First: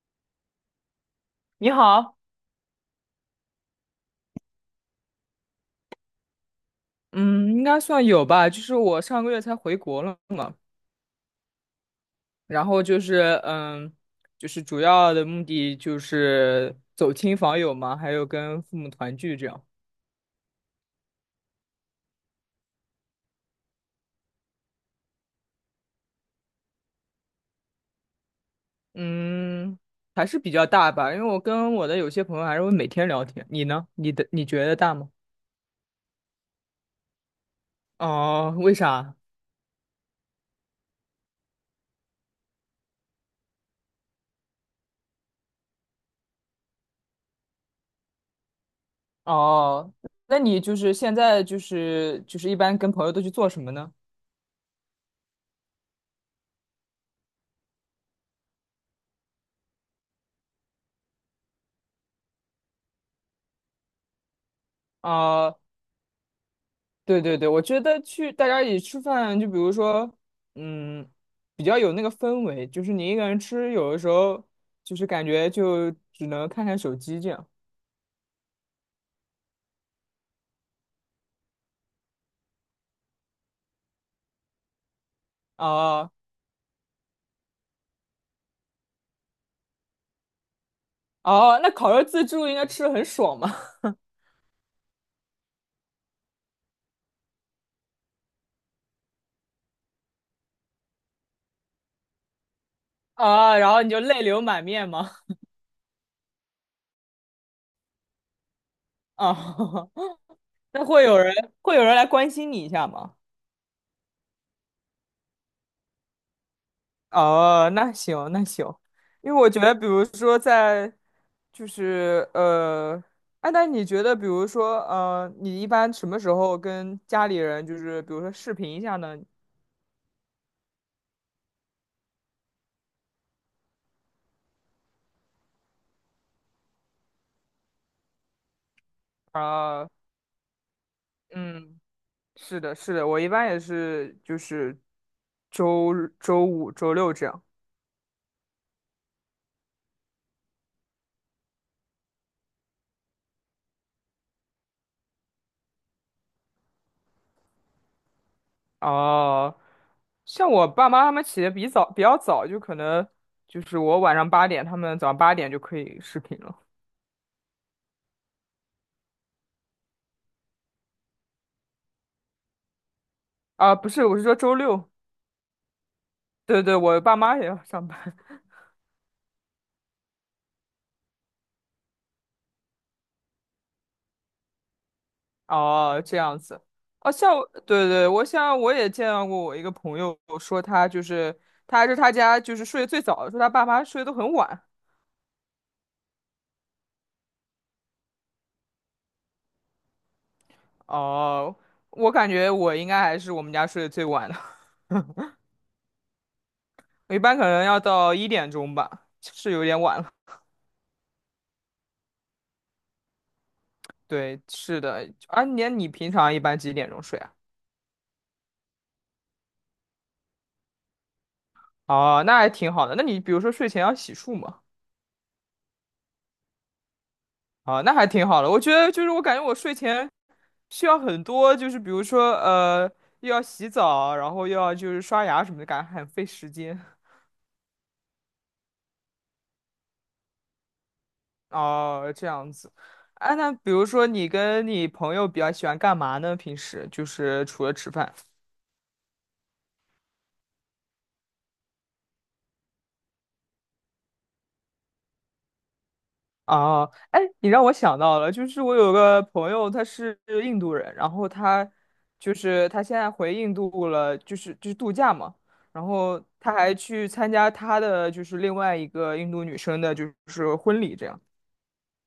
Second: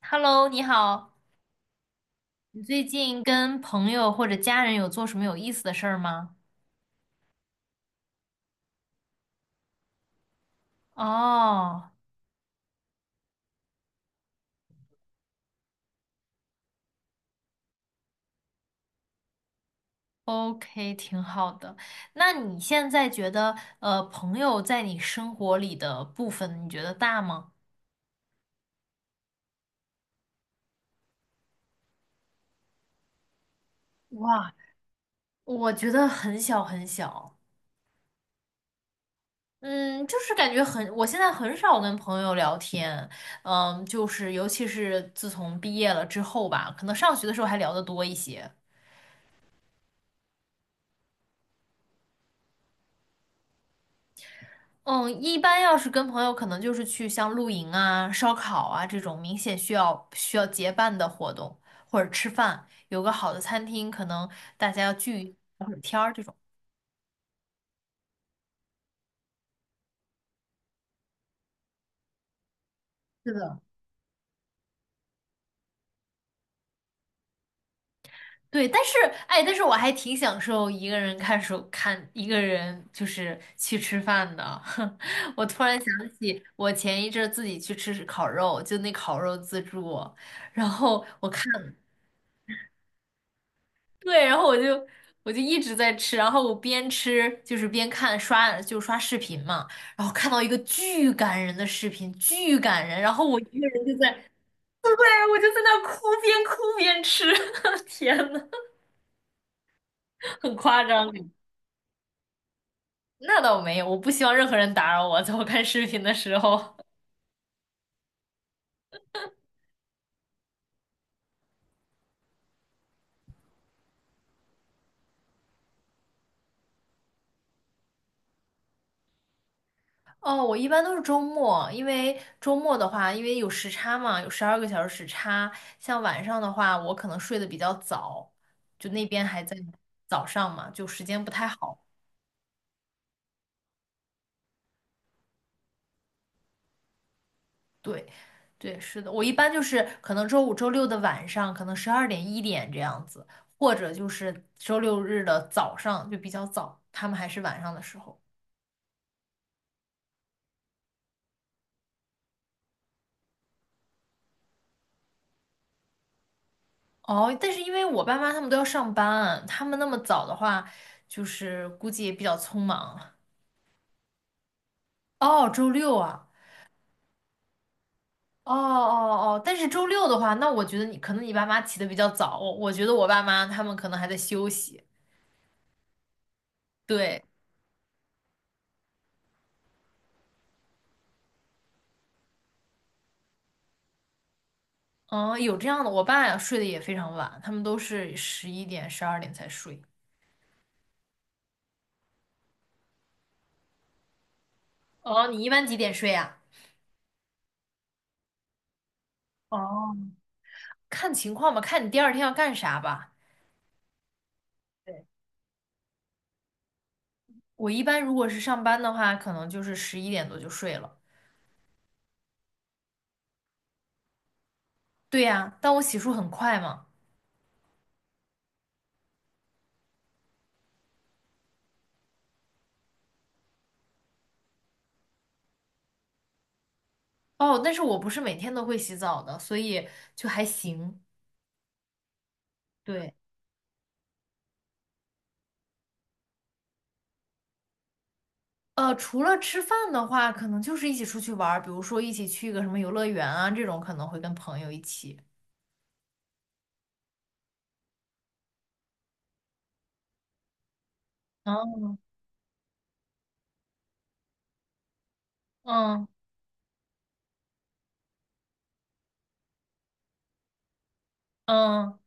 Hello，你好，你好，你最近跟朋友或者家人有做什么有意思的事儿吗？嗯，应该算有吧。就是我上个月才回国了嘛，哦然后就是就是主要的目的就是走亲访友嘛，还有跟父母团聚这样。，OK，挺好的。那你现在觉得，朋友在你生活里的部分，你觉得大吗？嗯，还是比较大吧，因为我跟我的有些朋友还是会每天聊天。你呢？你哇，觉得大吗？我觉得很小很小。哦，为啥？嗯，就是感觉很，我现在很少跟朋友聊天。嗯，就是尤其是自从毕业了之后吧，可能上学的时候还聊得多一些。哦，那你就是现在就是一般跟朋友都去做什么呢？嗯，一般要是跟朋友，可能就是去像露营啊、烧烤啊这种明显需要结伴的活动，或者吃饭，有个好的餐厅，可能大家要聚。哦、对对对，我觉得去大家一起吃饭，就比如说，嗯，比较有那个氛围，就是你一个是人的。吃，有的时候就是感觉就只能看看手机这样。对，但是我还挺享受一个人就是去吃饭的。我突然想哦起我前一阵儿自己去吃烤肉，就那烤肉自助，然后我看。哦，那烤肉自助应该吃的很爽嘛？对，然后我就一直在吃，然后我边吃就是边看刷就刷视频嘛，然后看到一个巨感人的视频，巨感人，然 后我啊，一个然后人你就就在，泪流满面对，吗？我就在那哭，边哭边吃，天呐，啊，很那夸会张。有人 会有人来关心你一下吗？那倒没有，我不希望任何人打扰我，在我看视频的时候。哦，那行那行，因为我觉得，比如说在，就是哎，那你觉得，比如说你一般什么时候跟家里人，就是比如说视频一下呢？哦，我一般都是周末，因为周末的话，因为有时差嘛，有12个小时时差。像晚上的话，我可能睡得比较早，就那边还在啊、早上嘛，就时间不太嗯，好。是的，是的，我一般也是，就是周日周五、周六这样。对，对，是的，我一般就是可能周五、周六的晚上，可能十二点、一点这样子，或者就是周六日的早上就比较早，他们还是晚上的时候。哦、像我爸妈他们起的比较早，就可能就是我晚上八点，他们早上八点就可以视频了。哦，但是因为我爸妈他们都要上班，他们那么早的话，就是估计也比较匆忙。啊、不是，我是说周六。哦，周六啊。对对，我爸妈也要上班。哦哦哦，但是周六的话，那我觉得你可能你爸妈起得比较早，我觉得我爸妈他们可能还在休息。哦，这样子。哦，对，像我对对，我也见到过我一个朋友说他家就是睡得最早的，说他爸妈睡得都很晚。嗯，有这样的，我爸呀睡得也非常晚，他们都是十一点、十二点才睡。哦，我感觉我应该还是我们家睡得最晚的，哦，你一般几点睡呀？我一般可能要到1点钟吧，是有点哦，晚了。看情况吧，看你第二天要干啥吧。对，是对，的。啊，你平常一般几点钟睡啊？我一般如果是上班的话，可能就是11点多就睡了。哦，那还挺好的。那你比如说睡前要洗漱吗？对呀，但我洗漱很快嘛。啊，那还挺好的。我觉得就是我感觉我睡前需要很多，就是比如说又要洗澡，然后又要就是刷牙什么的，感觉很费时间。哦，但是我不是每天都会洗澡的，所以就还行。哦，这样子。对。哎，那比如说你跟你朋友比较喜欢干嘛呢？平时就是除了吃饭。除了吃饭的话，可能就是一起出去玩儿，比如说一起去一个什么游乐园啊，这种可能会跟朋友一起。啊，哎，你让我想到了，就是我有个朋友，他是印度人，然后他嗯就是他现在回印度了，就是度假嘛，然嗯后他还去参加他的就是另外一个印度女生的，就是婚礼这样，嗯，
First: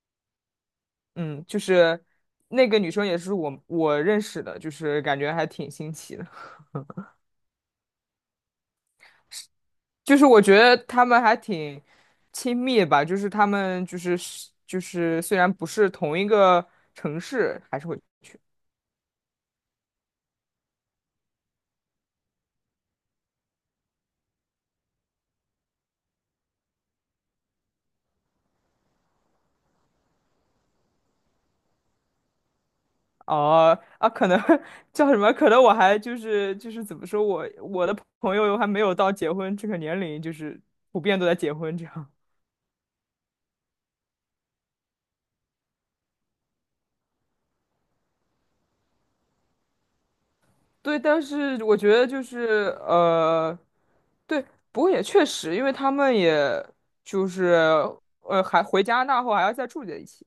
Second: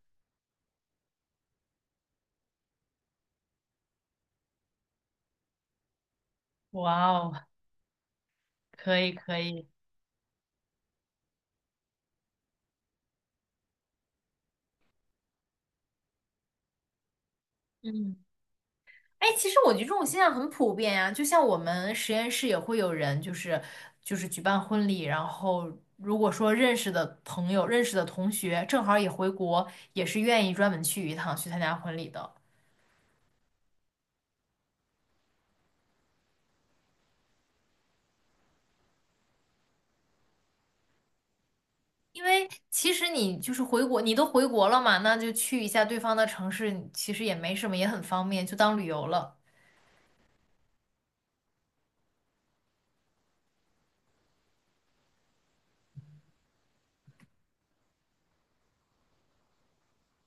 嗯，就是那个女生也是我认识的，就是感觉还挺新奇的，哇哦，可以可以，就是我觉得他们还挺亲密吧，就是他们就是虽然不是同一个城市，还是会。嗯，哎，其实我觉得这种现象很普遍呀、就像我们实验室也会有人，就是举办婚礼，然后如果说认识的朋友、认识的同学正好也回国，也是愿意专门去一趟去参加婚礼的。哦啊，可能 叫什么？可能我还就是怎么说我的朋友还没有到结婚这个年龄，就是普遍都在结婚这样。因为其实你就是回国，你都回国了嘛，那就去一下对方的城市，其实也没什么，也很方便，就当旅游了。对，但是我觉得就是对，不过也确实，因为他们也就是还回加拿大后还要再住在一起。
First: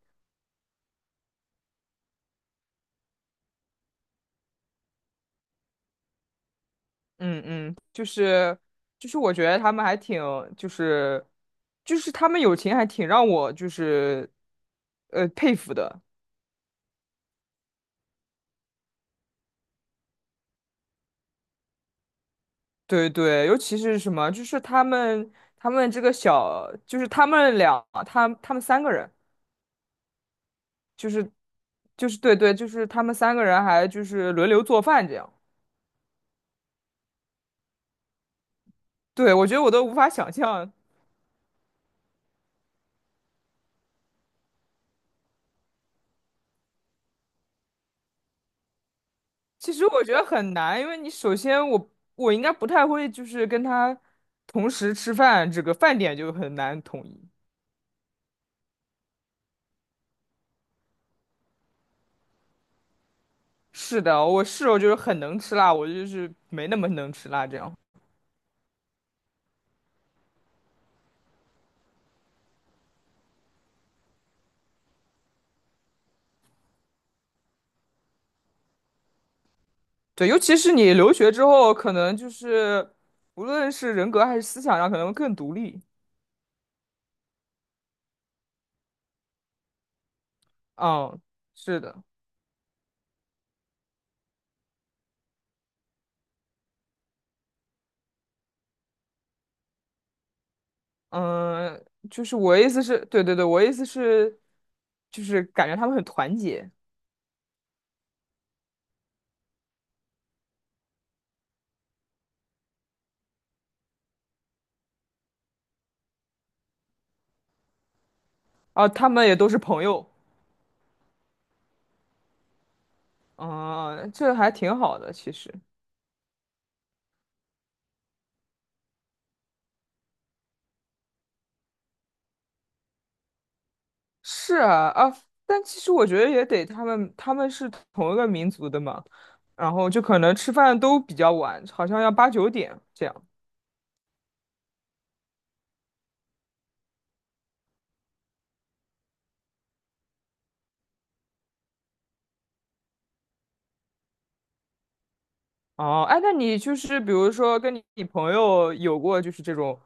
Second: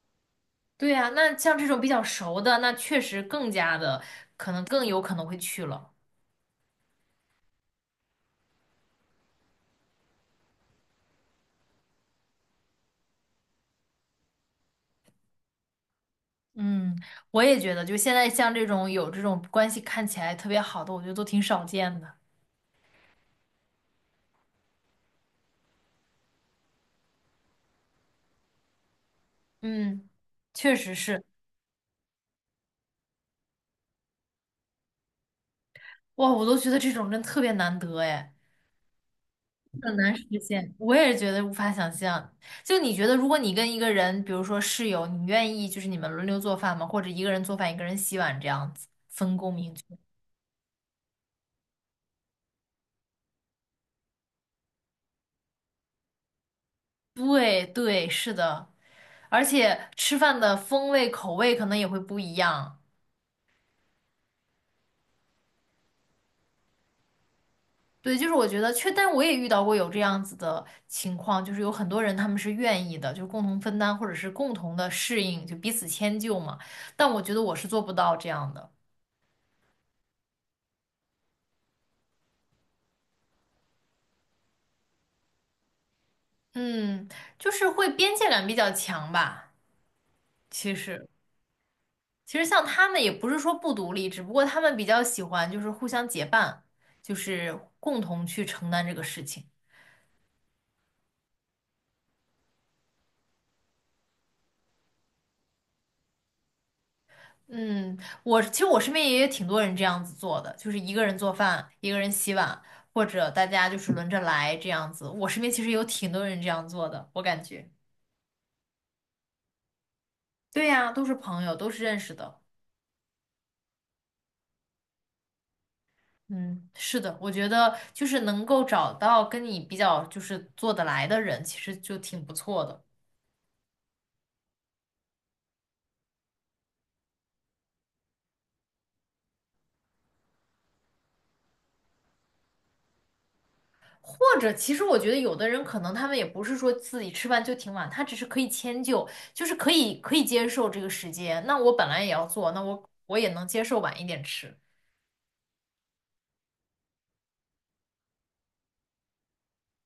对呀，那像这种比较熟的，那确实更加的，可能更有可能会去了。嗯嗯，就是我觉得他们还挺就是就是他们友情还挺让我就是佩服的。嗯，我也觉得，就现在像这种有这种关系看起来特别好的，我觉得都挺少见的。对对，尤其是什么，就是他们这个小，就是他们俩，他们三个人，嗯，确实就是，是就是对对，就是他们三个人还就是轮流做饭这样。哇，我都觉得这种人特别难得哎。对，我觉得我都无很法难实想象。现，我也觉得无法想象。就你觉得，如果你跟一个人，比如说室友，你愿意就是你们轮流做饭吗？或者一个人做饭，一个人洗碗这样子，分工其明确？实我觉得很难，因为你首先我应该不太会，就是跟他同时吃饭，这个饭点就很难统一。对对，是的，而且吃饭的风味口味可能也会不一样。是的，我室友就是很能吃辣，我就是没那么能吃辣这样。对，就是我觉得确，但我也遇到过有这样子的情况，就是有很多人他们是愿意的，就是共同分担或者是共同的适应，就彼此迁就嘛。但我觉得我是做不到这样的，对，尤其是你留学之后，可能就是无论是人格还是思想上，可能更独立。嗯，就是会边界感比较强吧。其实，嗯，是的，其实像他们也不是说不独立，只不过他们比较喜欢就是互相结伴，就是共同去承担这个事情。嗯，就是我意思是，对对对，我意思是，就是感觉他们很团结，嗯，我其实我身边也有挺多人这样子做的，就是一个人做饭，一个人洗碗，或者大家就是轮着来这样子。我身边其实有挺多人这样做的，我感觉。啊，他们也都是朋友，对呀，都是朋友，都是认识的。嗯，这还挺好的，其实嗯，是的，我觉得就是能够找到跟你比较就是做得来的人，其实就挺不错的。是啊啊，但其实我觉得也得他们是同一个民族的嘛，然后就可能吃饭都比较晚，好像要8、9点这样。或者，其实我觉得有的人可能他们也不是说自己吃饭就挺晚，他只是可以迁就，就是可以接受这个时间。那我本来也要做，那我也能接受晚一点吃。哦，哎，那你就是比如说跟你朋友有过就是这种，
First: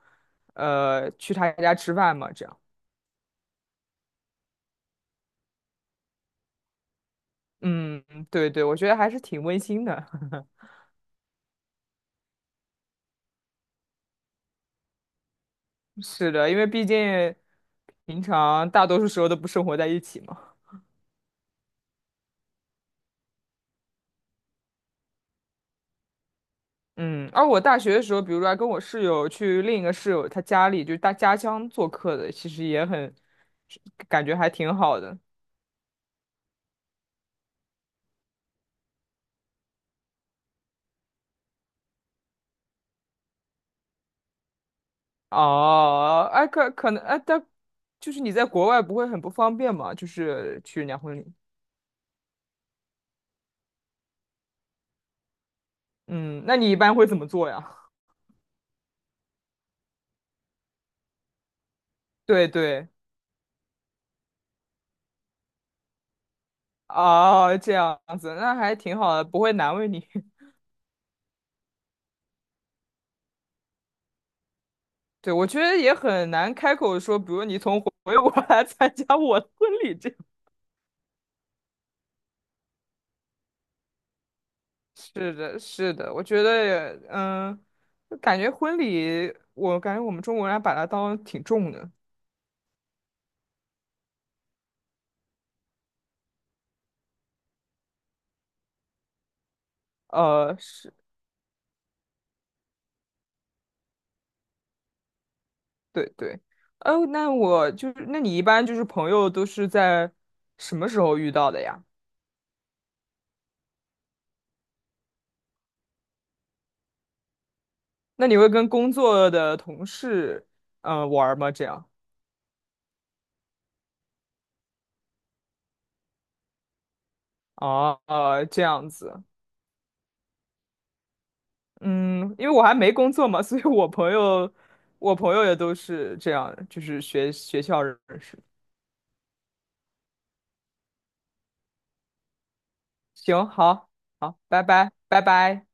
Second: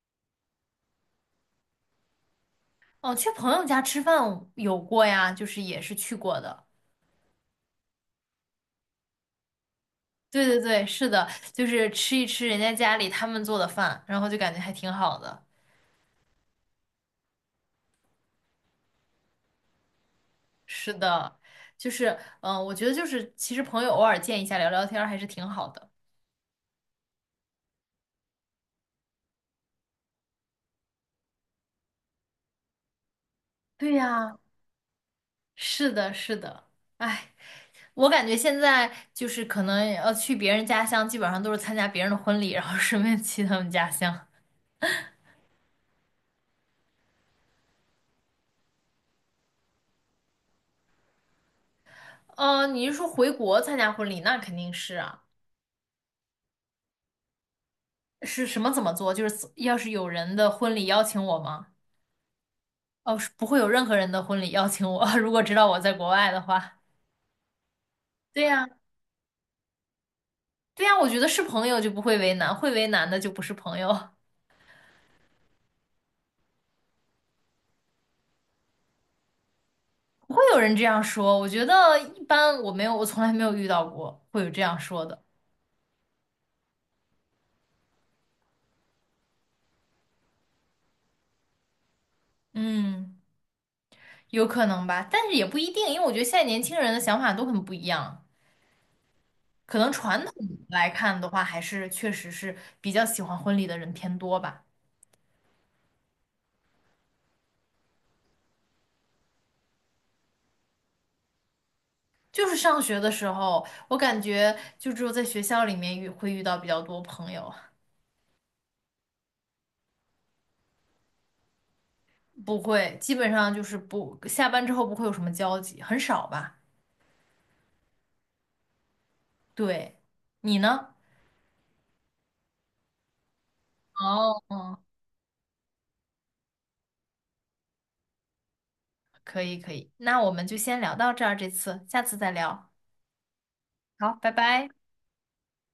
去他家吃饭吗？这样，哦，去朋友家吃饭有过呀，就是也是去过的。嗯，对对，我觉得还是挺温馨的。对对对，是的，就是吃一吃人家家里他们做的饭，然后就感觉还挺好的。是的，因为毕竟平常大多数时候都不生活在一起嘛。是的，就是我觉得就是其实朋友偶尔见一下聊聊天儿还是挺好的。嗯，而我大学的时候，比如说还跟我室友去另一个室友他家里，就是他家乡做客的，其实也很对感觉呀，还挺好的。是的，是的，哎。我感觉现在就是可能去别人家乡，基本上都是参加别人的婚礼，然后顺便去他们家乡。哦，哎，可能哎，但就是你在国外不会很不方便嘛？就是去人家婚礼。嗯，你是说回国参加婚礼？那肯定是啊。嗯，那你一般会怎么做呀？是什么怎么做？就是要是有人的婚礼邀请我吗？对对，哦，是不会有任何人的婚礼邀请我，如果知道我在国外的话。哦，这样子，对那呀，还挺好的，不会难为你。对呀，我觉得是朋友就不会为难，会为难的就不是朋友。对，我觉得也很难开口说，比如你回国来参加我的婚礼这样。不会有人这样说，我觉得一般，我没有，我从来没有遇到过会有这样 说的。是的，是的，我觉得也，就感觉婚礼，我感觉我们中国人还把它当挺重的。嗯。有可能吧，但是也不一定，因为我觉得现在年轻人的想法都很不一样。可能传统来是，看的话，还是确实是比较喜欢婚礼的人偏多吧。对对。哦，那我就是，那你一般就是朋友都是在什么时候遇到的呀？就是上学的时候，我感觉就只有在学校里面会遇到比较多朋友，那你会跟工作的同事，玩儿吗？这样？不会，基本上就是不，下班之后不会有什么交集，很少吧。哦，这样子，对，你呢？嗯，因为我还没工作嘛，所以我朋友，哦，我朋友也都是这样，就是学校认识。可以可以，那我们就先聊到这儿，这次，下次再聊。行，好，好，拜好，拜拜。拜，拜拜。